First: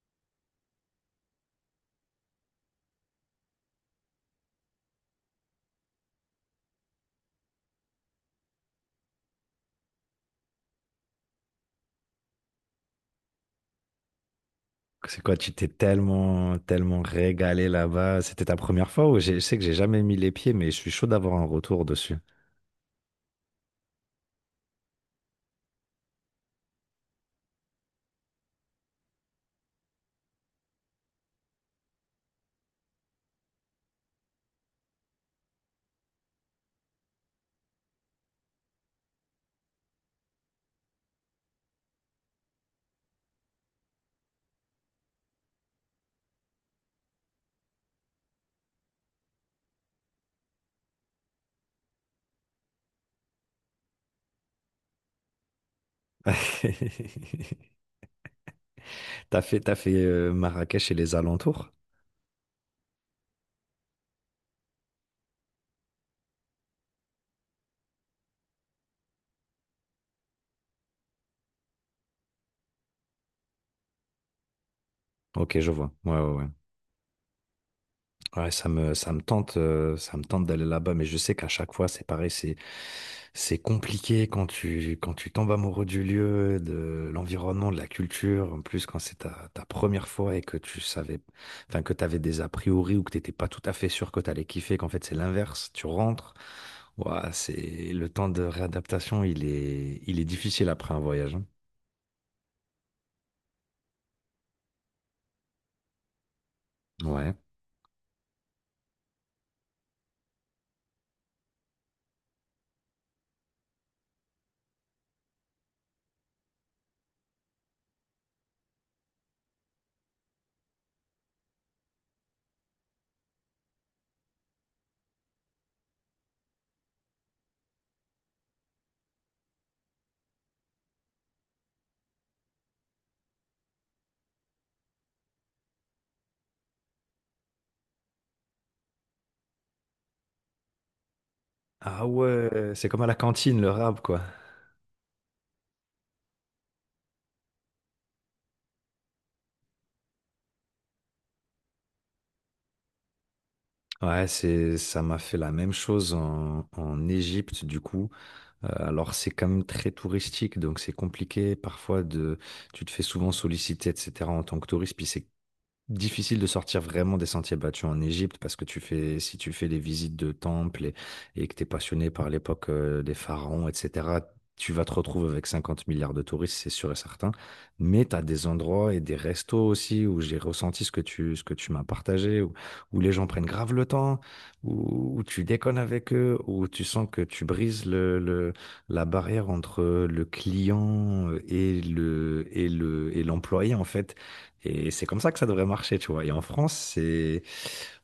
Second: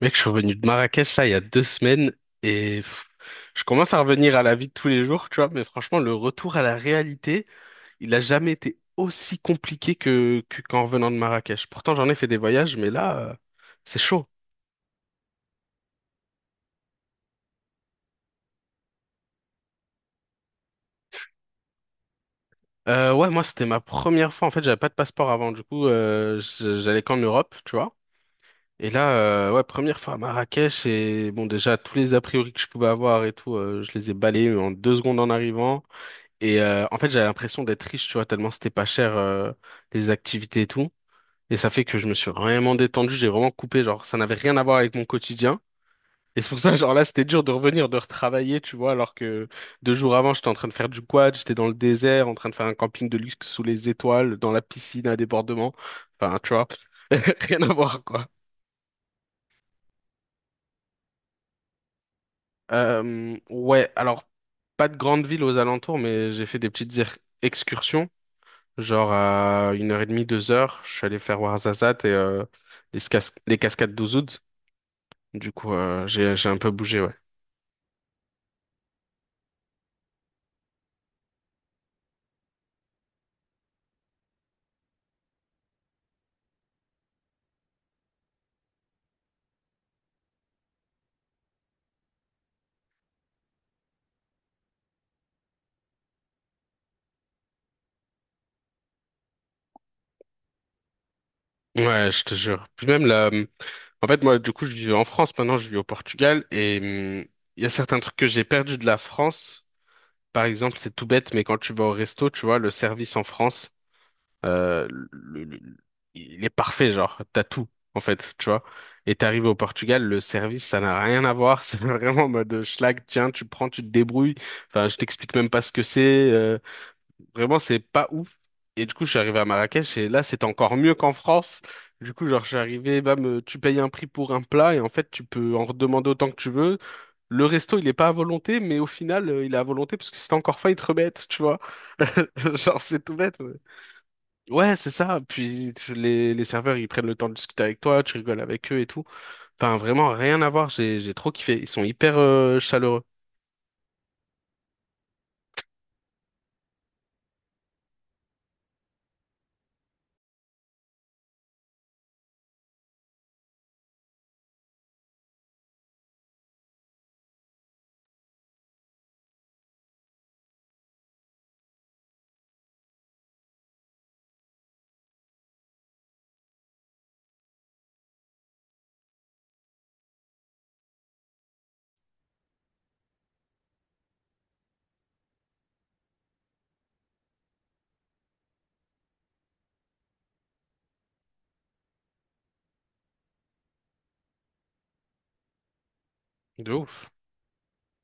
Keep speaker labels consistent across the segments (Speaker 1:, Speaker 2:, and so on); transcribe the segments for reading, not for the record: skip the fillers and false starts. Speaker 1: Mec, je suis revenu de Marrakech là il y a 2 semaines et je commence à revenir à la vie de tous les jours, tu vois, mais franchement, le retour à la réalité, il a jamais été aussi compliqué qu'en revenant de Marrakech. Pourtant, j'en ai fait des voyages, mais là, c'est chaud.
Speaker 2: C'est quoi, tu t'es tellement régalé là-bas. C'était ta première fois ou je sais que j'ai jamais mis les pieds, mais je suis chaud d'avoir un retour dessus.
Speaker 1: Ouais, moi, c'était ma première fois. En fait, j'avais pas de passeport avant, du coup, j'allais qu'en Europe, tu vois. Et là, ouais, première fois à Marrakech et bon, déjà, tous les a priori que je pouvais avoir et tout, je les ai balayés en 2 secondes en arrivant. Et en fait, j'avais l'impression d'être riche, tu vois, tellement c'était pas cher, les activités et tout. Et ça fait que je me suis vraiment détendu, j'ai vraiment coupé, genre, ça n'avait rien à voir avec mon quotidien. Et c'est pour ça, genre là, c'était dur de revenir, de retravailler, tu vois, alors que 2 jours avant, j'étais en train de faire du quad, j'étais dans le désert, en train de faire un camping de luxe sous les étoiles, dans la piscine à débordement. Enfin, tu vois, rien à voir, quoi.
Speaker 2: T'as fait Marrakech et les alentours?
Speaker 1: Ouais, alors, pas de grande ville aux alentours, mais j'ai fait des petites excursions. Genre à 1h30, 2 heures, je suis allé faire Ouarzazate et les cascades d'Ouzoud. Du
Speaker 2: Ok, je
Speaker 1: coup,
Speaker 2: vois. Ouais, ouais,
Speaker 1: j'ai
Speaker 2: ouais.
Speaker 1: un peu bougé, ouais.
Speaker 2: Ouais, ça me tente d'aller là-bas, mais je sais qu'à chaque fois, c'est pareil, c'est compliqué quand tu tombes amoureux du lieu, de l'environnement, de la culture. En plus, quand c'est ta première fois et que tu savais, enfin, que t'avais des a priori ou que t'étais pas tout à fait sûr que t'allais kiffer, qu'en fait, c'est l'inverse. Tu rentres. Ouah, c'est, le temps de réadaptation, il est difficile après un voyage, hein.
Speaker 1: Ouais, je te jure. Puis même là, en fait, moi, du coup, je vis en France maintenant, je vis au Portugal et
Speaker 2: Ouais.
Speaker 1: il y a certains trucs que j'ai perdu de la France. Par exemple, c'est tout bête, mais quand tu vas au resto, tu vois, le service en France. euh, le- le- il est parfait, genre, t'as tout, en fait, tu vois. Et t'arrives au Portugal, le service, ça n'a rien à voir, c'est vraiment en mode schlag, tiens, tu prends, tu te débrouilles, enfin, je t'explique même pas ce que c'est, vraiment, c'est pas ouf. Et du coup, je suis arrivé à Marrakech, et là, c'était encore mieux qu'en France. Du coup, genre, je suis arrivé, bam, tu payes un prix pour un plat, et en fait, tu peux en redemander autant que tu veux. Le resto, il est pas à volonté, mais au final, il est à volonté, parce que si t'as encore faim, ils te remettent, tu vois.
Speaker 2: Ah ouais,
Speaker 1: Genre,
Speaker 2: c'est comme
Speaker 1: c'est
Speaker 2: à la
Speaker 1: tout bête.
Speaker 2: cantine, le rap, quoi.
Speaker 1: Ouais, c'est ça. Puis les serveurs, ils prennent le temps de discuter avec toi, tu rigoles avec eux et tout. Enfin, vraiment, rien à voir. J'ai trop kiffé. Ils sont hyper chaleureux.
Speaker 2: Ouais, ça m'a fait la même chose en, en Égypte, du coup. Alors, c'est quand même très touristique, donc c'est compliqué. Parfois, de, tu te fais souvent solliciter, etc., en tant que touriste, puis c'est difficile de sortir vraiment des sentiers battus en Égypte parce que tu fais, si tu fais les visites de temples et que tu es passionné par l'époque des pharaons, etc., tu vas te retrouver avec 50 milliards de touristes, c'est sûr et certain. Mais tu as des endroits et des restos aussi où j'ai ressenti ce que tu m'as partagé, où, où les gens prennent grave le temps, où, où tu déconnes avec eux, où tu sens que tu brises la barrière entre le client et l'employé, en fait, et c'est comme ça que ça devrait marcher, tu vois. Et en
Speaker 1: De
Speaker 2: France,
Speaker 1: ouf.
Speaker 2: c'est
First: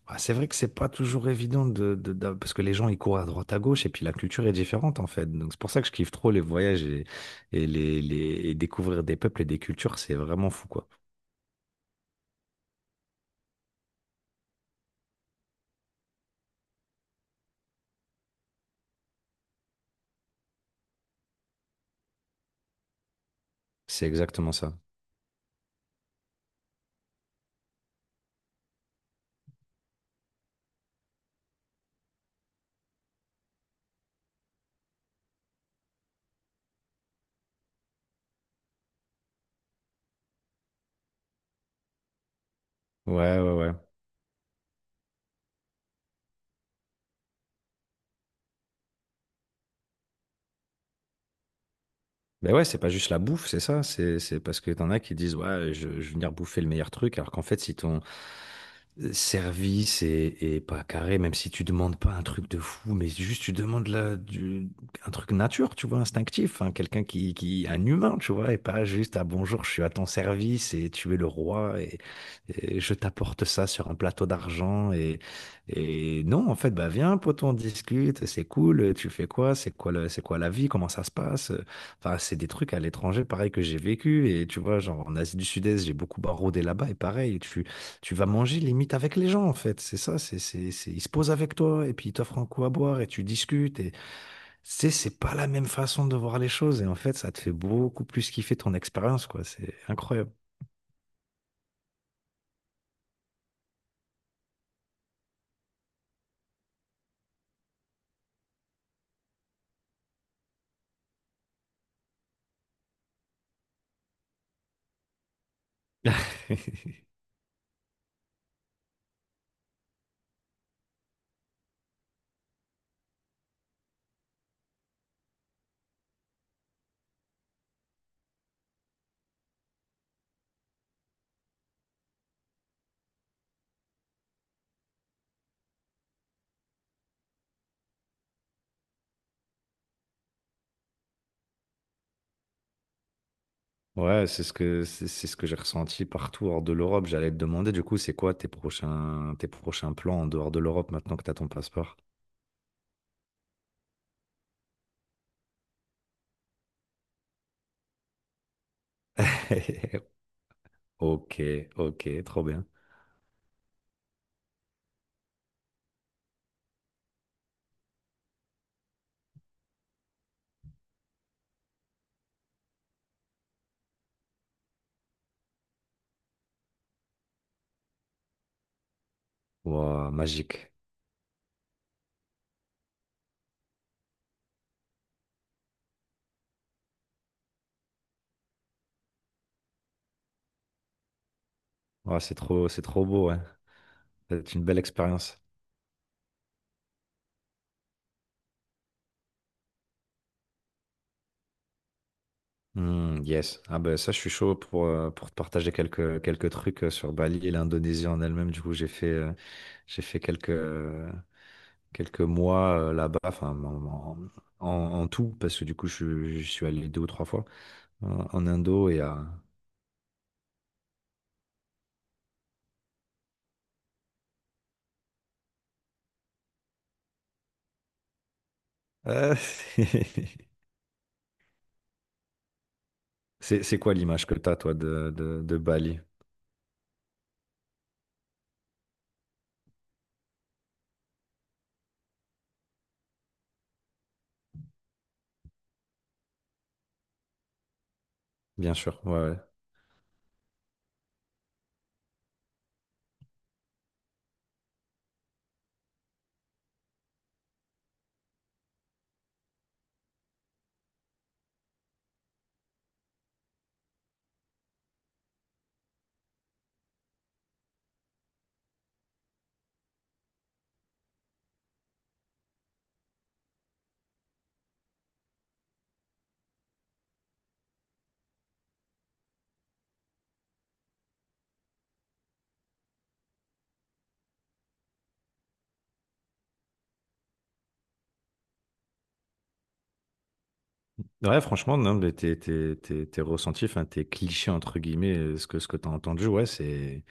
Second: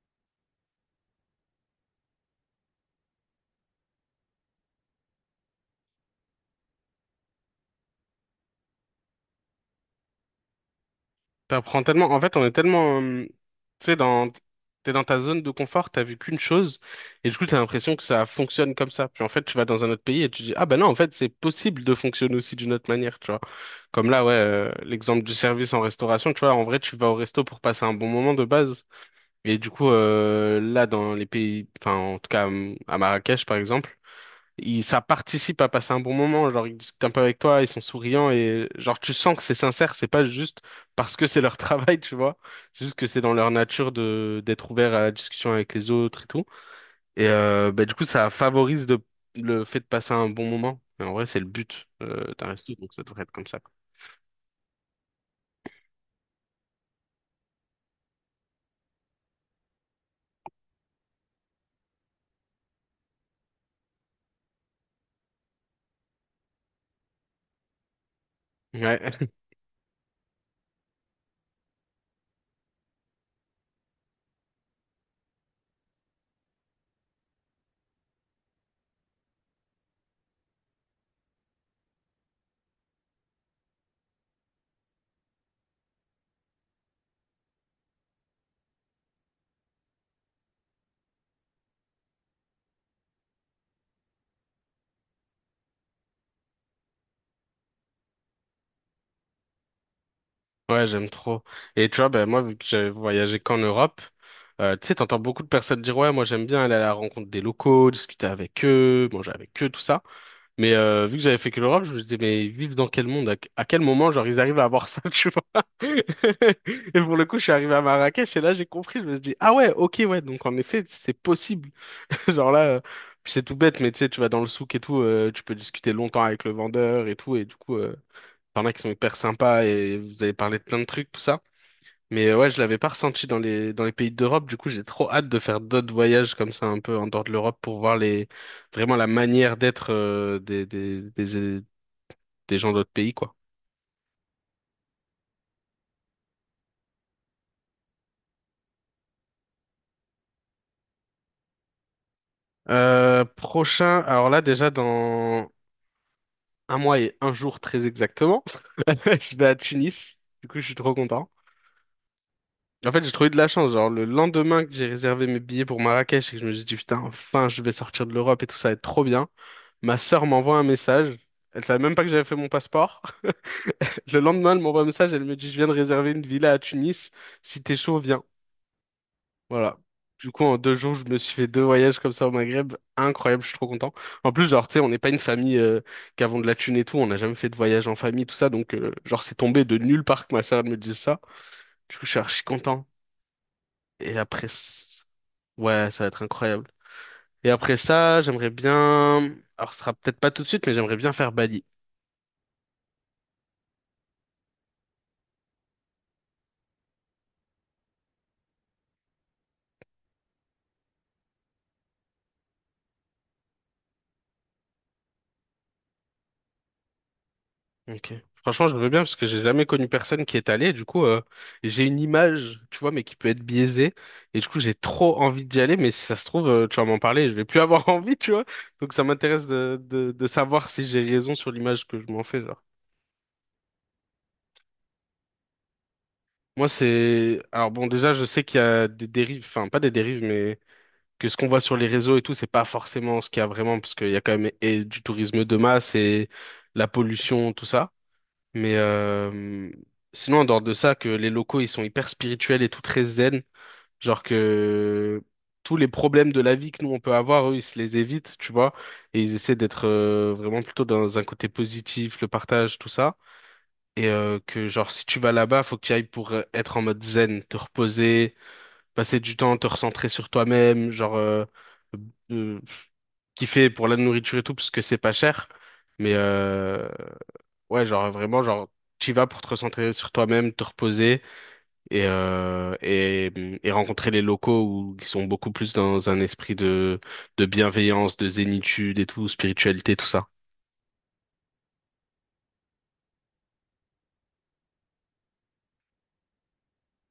Speaker 2: bah, c'est vrai que c'est pas toujours évident de, parce que les gens ils courent à droite à gauche et puis la culture est différente en fait. Donc c'est pour ça que je kiffe trop les voyages et et découvrir des peuples et des cultures, c'est vraiment fou quoi.
Speaker 1: T'apprends tellement. En fait, on est tellement, tu sais, dans. T'es dans ta zone de confort, t'as vu qu'une chose, et du coup, t'as l'impression que ça fonctionne comme ça. Puis en fait, tu vas dans un autre pays et tu dis, ah ben non, en fait, c'est possible de fonctionner aussi d'une autre manière, tu vois.
Speaker 2: C'est
Speaker 1: Comme là, ouais,
Speaker 2: exactement ça.
Speaker 1: l'exemple du service en restauration, tu vois, en vrai, tu vas au resto pour passer un bon moment de base. Et du coup, là, dans les pays, enfin, en tout cas, à Marrakech, par exemple, ça participe à passer un bon moment. Genre, ils discutent un peu avec toi, ils sont souriants et, genre, tu sens que c'est sincère, c'est pas juste parce que c'est leur travail, tu vois. C'est juste que c'est dans
Speaker 2: Ouais,
Speaker 1: leur
Speaker 2: ouais, ouais.
Speaker 1: nature d'être ouvert à la discussion avec les autres et tout. Et, bah, du coup, ça favorise le fait de passer un bon moment. Mais en vrai, c'est le but, d'un
Speaker 2: Ben ouais,
Speaker 1: resto,
Speaker 2: c'est pas
Speaker 1: donc ça
Speaker 2: juste la
Speaker 1: devrait être comme
Speaker 2: bouffe,
Speaker 1: ça,
Speaker 2: c'est
Speaker 1: quoi.
Speaker 2: ça. C'est parce que t'en as qui disent, ouais, je vais venir bouffer le meilleur truc, alors qu'en fait, si ton service est pas carré, même si tu demandes pas un truc de fou, mais juste tu demandes la, du, un truc nature, tu vois, instinctif, hein, quelqu'un un humain, tu vois, et pas
Speaker 1: Ouais.
Speaker 2: juste, ah bonjour, je suis à ton service et tu es le roi et je t'apporte ça sur un plateau d'argent et non, en fait, bah viens, pote, on discute, c'est cool, tu fais quoi, c'est quoi c'est quoi la vie, comment ça se passe. Enfin, c'est des trucs à l'étranger, pareil, que j'ai vécu. Et tu vois, genre en Asie du Sud-Est, j'ai beaucoup baroudé là-bas. Et pareil, tu vas manger limite avec les gens, en fait. C'est ça, ils se posent avec toi et puis ils t'offrent un coup à boire et tu discutes. Et c'est pas la même façon de voir les choses. Et en fait, ça te fait beaucoup plus kiffer ton expérience, quoi. C'est incroyable.
Speaker 1: Ouais, j'aime trop. Et tu vois, ben moi, vu que j'avais voyagé qu'en Europe, tu sais, t'entends beaucoup de personnes dire, ouais, moi j'aime bien aller à la rencontre des locaux, discuter avec eux, manger avec eux, tout ça. Mais vu que j'avais fait que l'Europe, je me disais, mais ils vivent dans quel monde? À quel moment, genre, ils arrivent à avoir ça, tu vois? Et pour le coup, je suis arrivé à Marrakech et là, j'ai compris, je me suis dit, ah ouais, ok, ouais, donc en effet, c'est possible. Genre là, puis c'est tout bête, mais tu sais, tu vas dans le souk et tout, tu peux discuter longtemps avec le vendeur et tout, et du coup... T'en as qui sont hyper sympas et vous avez parlé de plein de trucs, tout ça. Mais ouais, je l'avais pas ressenti dans les pays d'Europe. Du coup, j'ai trop hâte de faire d'autres voyages comme ça un peu en dehors de l'Europe pour voir les vraiment la manière d'être des gens d'autres pays, quoi.
Speaker 2: Ouais, c'est ce que j'ai ressenti partout hors de l'Europe. J'allais te demander, du coup, c'est quoi tes prochains plans en dehors de l'Europe maintenant que tu as ton passeport?
Speaker 1: Prochain, alors là déjà dans 1 mois et 1 jour très exactement, je vais à Tunis. Du coup, je suis trop content.
Speaker 2: Ok, ok, trop bien.
Speaker 1: En fait, j'ai trouvé de la chance. Genre le lendemain que j'ai réservé mes billets pour Marrakech et que je me suis dit putain, enfin, je vais sortir de l'Europe et tout ça va être trop bien. Ma sœur m'envoie un message. Elle savait même pas que j'avais fait mon passeport. Le lendemain, elle m'envoie un message, elle me dit, je viens de réserver une villa à Tunis. Si t'es chaud, viens. Voilà.
Speaker 2: Wow,
Speaker 1: Du coup, en
Speaker 2: magique.
Speaker 1: 2 jours, je me suis fait deux voyages comme ça au Maghreb. Incroyable, je suis trop content. En plus, genre, tu sais, on n'est pas une famille qui avons de la thune et tout. On n'a jamais fait de voyage en famille, tout ça. Donc, genre, c'est tombé de nulle part que ma sœur elle me dise ça. Du coup, je suis
Speaker 2: Wow,
Speaker 1: archi
Speaker 2: c'est
Speaker 1: content.
Speaker 2: trop beau, hein.
Speaker 1: Et après,
Speaker 2: C'est une belle expérience.
Speaker 1: ouais, ça va être incroyable. Et après ça, j'aimerais bien... Alors, ce sera peut-être pas tout de suite, mais j'aimerais bien faire Bali.
Speaker 2: Hmm, yes. Ah ben ça, je suis chaud pour te partager quelques trucs sur Bali et l'Indonésie en elle-même. Du coup, j'ai fait quelques mois là-bas, enfin en, en, en tout, parce que du coup, je suis allé deux ou trois fois
Speaker 1: Ok.
Speaker 2: en, en
Speaker 1: Franchement, je veux
Speaker 2: Indo
Speaker 1: bien
Speaker 2: et
Speaker 1: parce
Speaker 2: à...
Speaker 1: que j'ai jamais connu personne qui est allé. Du coup, j'ai une image, tu vois, mais qui peut être biaisée. Et du coup, j'ai trop envie d'y aller. Mais si ça se trouve, tu vas m'en parler, je vais plus avoir envie, tu vois. Donc, ça m'intéresse de savoir si j'ai raison sur l'image que je m'en fais, genre.
Speaker 2: c'est quoi l'image que t'as, toi, de, de Bali?
Speaker 1: Moi, c'est. Alors, bon, déjà, je sais qu'il y a des dérives, enfin, pas des dérives, mais que ce qu'on voit sur les réseaux et tout, c'est pas forcément ce qu'il y a vraiment, parce qu'il y a quand même et du tourisme de masse et la pollution, tout ça.
Speaker 2: Bien
Speaker 1: Mais
Speaker 2: sûr, ouais, ouais.
Speaker 1: sinon, en dehors de ça, que les locaux, ils sont hyper spirituels et tout très zen. Genre que tous les problèmes de la vie que nous, on peut avoir, eux, ils se les évitent, tu vois. Et ils essaient d'être vraiment plutôt dans un côté positif, le partage, tout ça. Et que, genre, si tu vas là-bas, faut que tu ailles pour être en mode zen, te reposer, passer du temps, te recentrer sur toi-même, genre, euh, kiffer pour la nourriture et tout, parce que c'est pas cher. Mais... Ouais, genre vraiment, genre tu vas pour te recentrer sur toi-même, te reposer et, euh, et et rencontrer les locaux où ils sont beaucoup plus dans un esprit de bienveillance, de zénitude et tout, spiritualité, tout ça.
Speaker 2: Ouais, franchement, non, mais tes ressentis, enfin, tes clichés, entre guillemets, ce que tu as entendu, ouais,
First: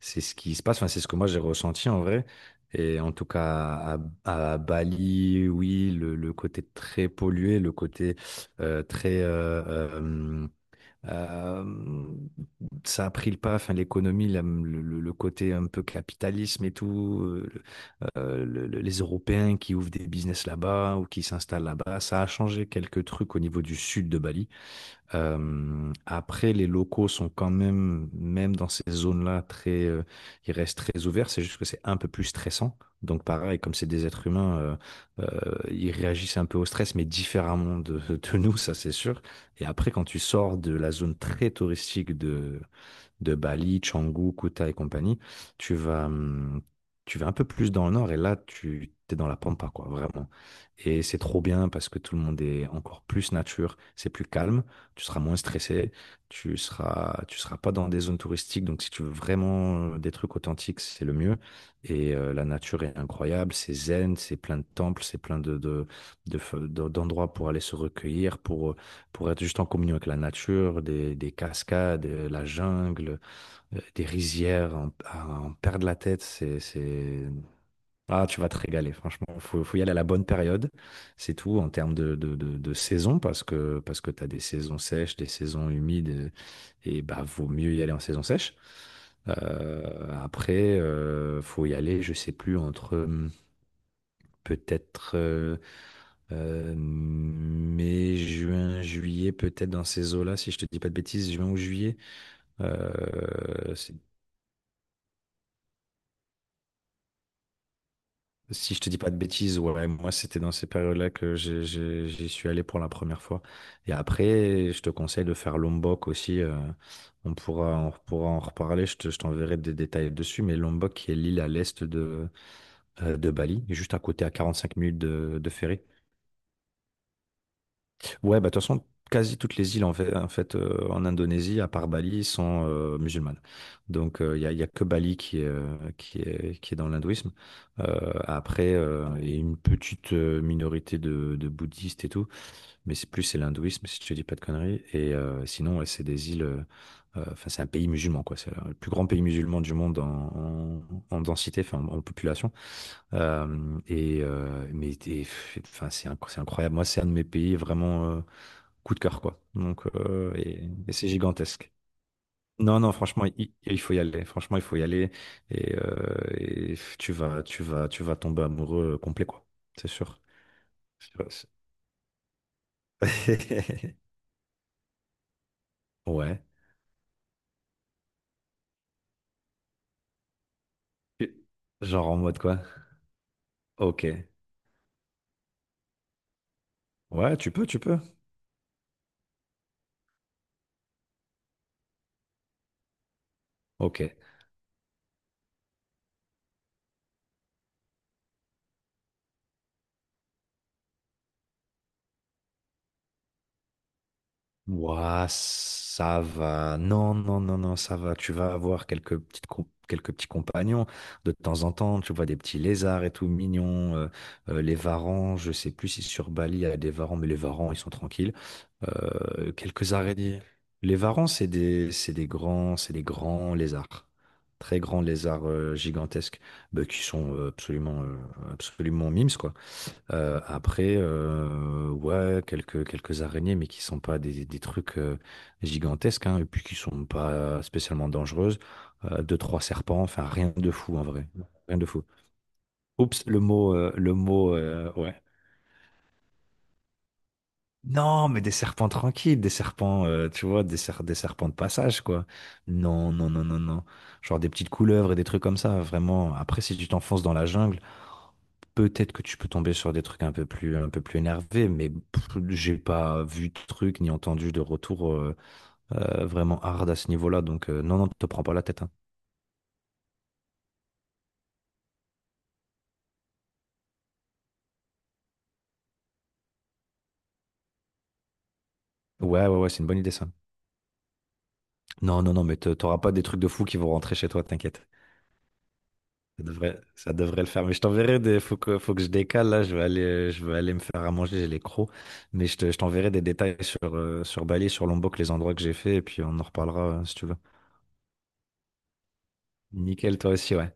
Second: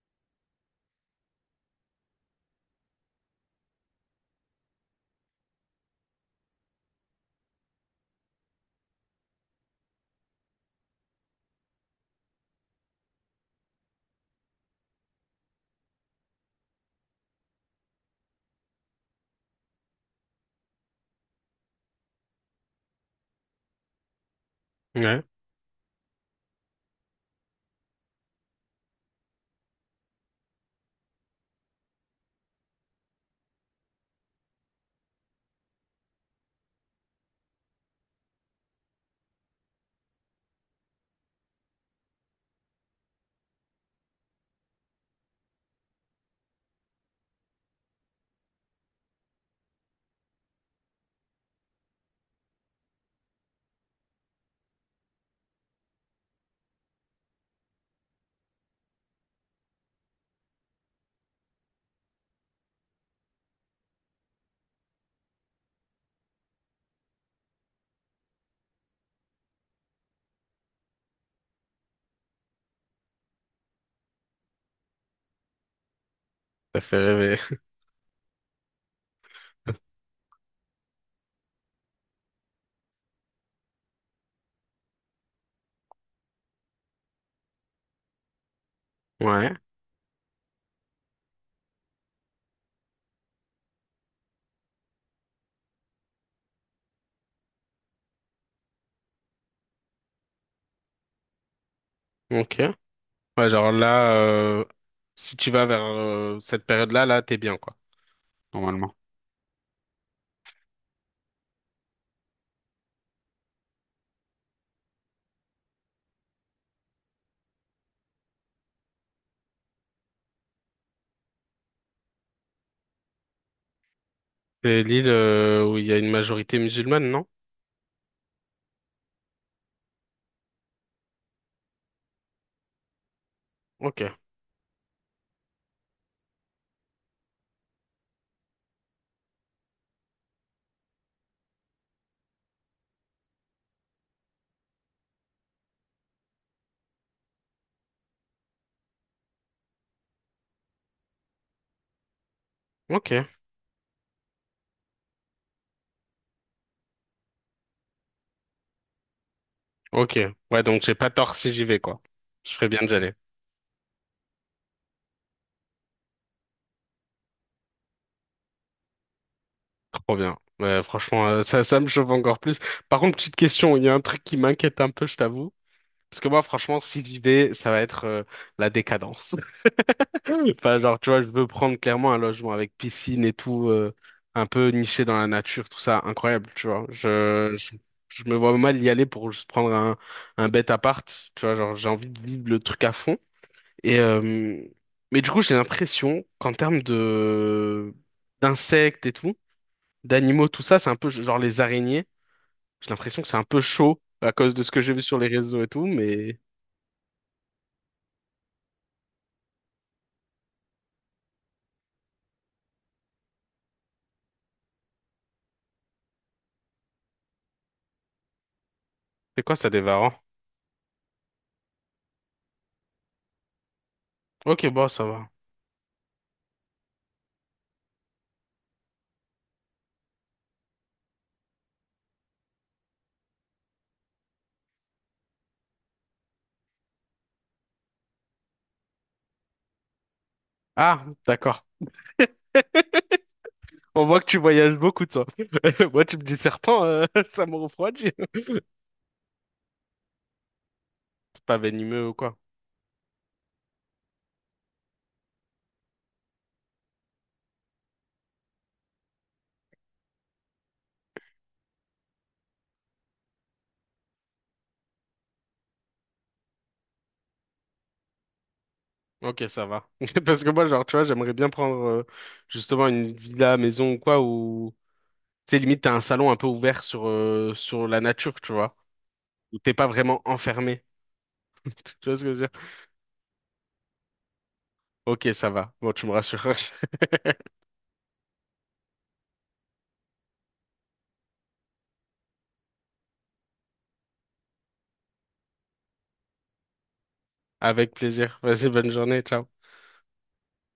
Speaker 2: c'est ce qui se passe, enfin, c'est ce que moi j'ai ressenti en vrai. Et en tout cas, à Bali, oui, le côté très pollué, le côté très euh, euh, ça a pris le pas, enfin, l'économie, le côté un peu capitalisme et tout, les Européens qui ouvrent des business là-bas ou qui s'installent là-bas, ça a changé quelques trucs au niveau du sud de Bali.
Speaker 1: Ouais,
Speaker 2: Après, les locaux sont quand même, même dans ces zones-là, très, ils restent très ouverts, c'est juste que c'est un peu plus stressant. Donc pareil, comme c'est des êtres humains, ils réagissent un peu au stress, mais différemment de, de nous, ça c'est sûr. Et après, quand tu sors de la zone très touristique de Bali, Canggu, Kuta et compagnie, tu vas, hum, tu vas un peu plus dans le nord et là, tu es dans la pampa, quoi, vraiment. Et c'est trop bien parce que tout le monde est encore plus nature, c'est plus calme, tu seras moins stressé, tu seras pas dans des zones touristiques. Donc, si tu veux vraiment des trucs authentiques, c'est le mieux. Et la nature est incroyable, c'est zen, c'est plein de temples, c'est plein de, d'endroits pour aller se recueillir, pour être juste en communion avec la nature, des cascades, la jungle des rizières, en, à en perdre la tête,
Speaker 1: ça fait
Speaker 2: c'est...
Speaker 1: rêver.
Speaker 2: Ah, tu vas te régaler, franchement. Faut y aller à la bonne période, c'est tout, en termes de, de saison, parce que tu as des saisons sèches, des saisons humides, et bah, vaut mieux y aller en saison sèche.
Speaker 1: Ouais,
Speaker 2: Après, faut y aller, je sais plus, entre peut-être mai, juin, juillet, peut-être dans ces eaux-là, si je te dis pas de bêtises, juin ou juillet.
Speaker 1: ok. Ouais, genre
Speaker 2: C'est...
Speaker 1: là, si tu vas vers cette période-là, là, t'es bien quoi,
Speaker 2: Si je te
Speaker 1: normalement.
Speaker 2: dis pas de bêtises, ouais, moi c'était dans ces périodes-là que j'y suis allé pour la première fois. Et après, je te conseille de faire Lombok aussi. Euh, on pourra en reparler. Je t'enverrai des détails dessus. Mais Lombok, qui est l'île à l'est de Bali, juste à côté, à 45
Speaker 1: C'est
Speaker 2: minutes
Speaker 1: l'île
Speaker 2: de
Speaker 1: où
Speaker 2: ferry.
Speaker 1: il y a une majorité musulmane, non?
Speaker 2: Ouais, bah, de toute façon, quasi toutes les îles en fait, en Indonésie, à part Bali, sont musulmanes.
Speaker 1: Ok,
Speaker 2: Donc, y a que Bali qui est, qui est dans l'hindouisme. Après, il y a une petite minorité de bouddhistes et tout, mais c'est l'hindouisme, si je te dis pas de conneries. Et sinon, ouais, c'est des îles, enfin, c'est un pays musulman, quoi. C'est le plus grand pays musulman du monde en, en, en densité, enfin, en, en population.
Speaker 1: ok,
Speaker 2: Euh, et, euh, mais, et, enfin, c'est incroyable. Moi, c'est un de mes pays vraiment, coup de cœur, quoi. Donc,
Speaker 1: ok. Ouais, donc
Speaker 2: et
Speaker 1: j'ai
Speaker 2: c'est
Speaker 1: pas tort si j'y
Speaker 2: gigantesque.
Speaker 1: vais, quoi. Je ferais
Speaker 2: Non,
Speaker 1: bien
Speaker 2: non,
Speaker 1: d'y aller.
Speaker 2: franchement, il faut y aller. Franchement, il faut y aller. Et tu vas tomber amoureux complet, quoi. C'est
Speaker 1: Trop
Speaker 2: sûr.
Speaker 1: bien. Ouais,
Speaker 2: Je sais pas,
Speaker 1: franchement,
Speaker 2: c'est...
Speaker 1: ça me chauffe encore plus. Par contre, petite question, il y a un truc qui m'inquiète un peu, je t'avoue. Parce que moi,
Speaker 2: Ouais.
Speaker 1: franchement, si j'y vais, ça va être la décadence. Enfin, genre, tu vois, je veux prendre
Speaker 2: Genre
Speaker 1: clairement
Speaker 2: en
Speaker 1: un
Speaker 2: mode
Speaker 1: logement
Speaker 2: quoi?
Speaker 1: avec piscine et tout,
Speaker 2: Ok.
Speaker 1: un peu niché dans la nature, tout ça, incroyable, tu vois.
Speaker 2: Ouais,
Speaker 1: Je, je,
Speaker 2: tu peux.
Speaker 1: je me vois mal y aller pour juste prendre un bête appart, tu vois, genre, j'ai envie de vivre le truc à fond. Et,
Speaker 2: Ok.
Speaker 1: mais du coup, j'ai l'impression qu'en termes d'insectes et tout, d'animaux, tout ça, c'est un peu genre les araignées. J'ai l'impression que c'est un peu chaud à cause de ce que j'ai vu sur les
Speaker 2: Ouah,
Speaker 1: réseaux et tout,
Speaker 2: ça
Speaker 1: mais
Speaker 2: va. Non, non, non, non, ça va. Tu vas avoir quelques petits compagnons de temps en temps. Tu vois des petits lézards et tout mignons. Euh, les varans, je sais plus si sur Bali il y a des varans, mais les varans, ils sont tranquilles.
Speaker 1: c'est quoi ça, des
Speaker 2: Quelques
Speaker 1: varans?
Speaker 2: araignées. Les varans, c'est des, c'est des grands lézards.
Speaker 1: Ok,
Speaker 2: Très
Speaker 1: bon,
Speaker 2: grands
Speaker 1: ça va.
Speaker 2: lézards gigantesques, bah, qui sont absolument, absolument mimes, quoi. Après, ouais, quelques araignées, mais qui sont pas des, des trucs gigantesques, hein, et puis qui sont pas spécialement dangereuses. Deux, trois serpents, enfin rien de fou en
Speaker 1: Ah,
Speaker 2: vrai.
Speaker 1: d'accord.
Speaker 2: Rien de fou. Oups,
Speaker 1: On
Speaker 2: le
Speaker 1: voit que tu
Speaker 2: mot,
Speaker 1: voyages beaucoup,
Speaker 2: ouais.
Speaker 1: toi. Moi, tu me dis serpent, ça me refroidit.
Speaker 2: Non, mais des serpents tranquilles, des serpents, tu vois, des
Speaker 1: C'est
Speaker 2: serpents de
Speaker 1: pas
Speaker 2: passage,
Speaker 1: venimeux ou
Speaker 2: quoi.
Speaker 1: quoi?
Speaker 2: Non, non, non, non, non. Genre des petites couleuvres et des trucs comme ça, vraiment. Après, si tu t'enfonces dans la jungle, peut-être que tu peux tomber sur des trucs un peu plus énervés, mais pff, j'ai pas vu de trucs ni entendu de retour vraiment hard à ce niveau-là. Donc non, non, te prends pas la tête, hein.
Speaker 1: Ok, ça va. Parce que moi, genre, tu vois, j'aimerais bien prendre justement une villa, maison ou quoi, où, tu sais, limite, t'as un salon un peu ouvert sur la nature, tu vois,
Speaker 2: Ouais, ouais,
Speaker 1: où
Speaker 2: ouais,
Speaker 1: t'es
Speaker 2: c'est
Speaker 1: pas
Speaker 2: une bonne idée
Speaker 1: vraiment
Speaker 2: ça.
Speaker 1: enfermé. Tu vois
Speaker 2: Non,
Speaker 1: ce que je
Speaker 2: non, non,
Speaker 1: veux dire?
Speaker 2: mais t'auras pas des trucs de fou qui vont rentrer chez toi, t'inquiète.
Speaker 1: Ok, ça va. Bon, tu me rassures.
Speaker 2: Ça devrait le faire. Mais je t'enverrai des... Faut que je décale là. Je vais aller me faire à manger. J'ai les crocs. Mais je t'enverrai des détails sur, sur Bali, sur Lombok, les endroits que j'ai fait, et puis on en reparlera si tu veux.
Speaker 1: Avec plaisir. Vas-y, bonne journée. Ciao.
Speaker 2: Nickel, toi aussi, ouais.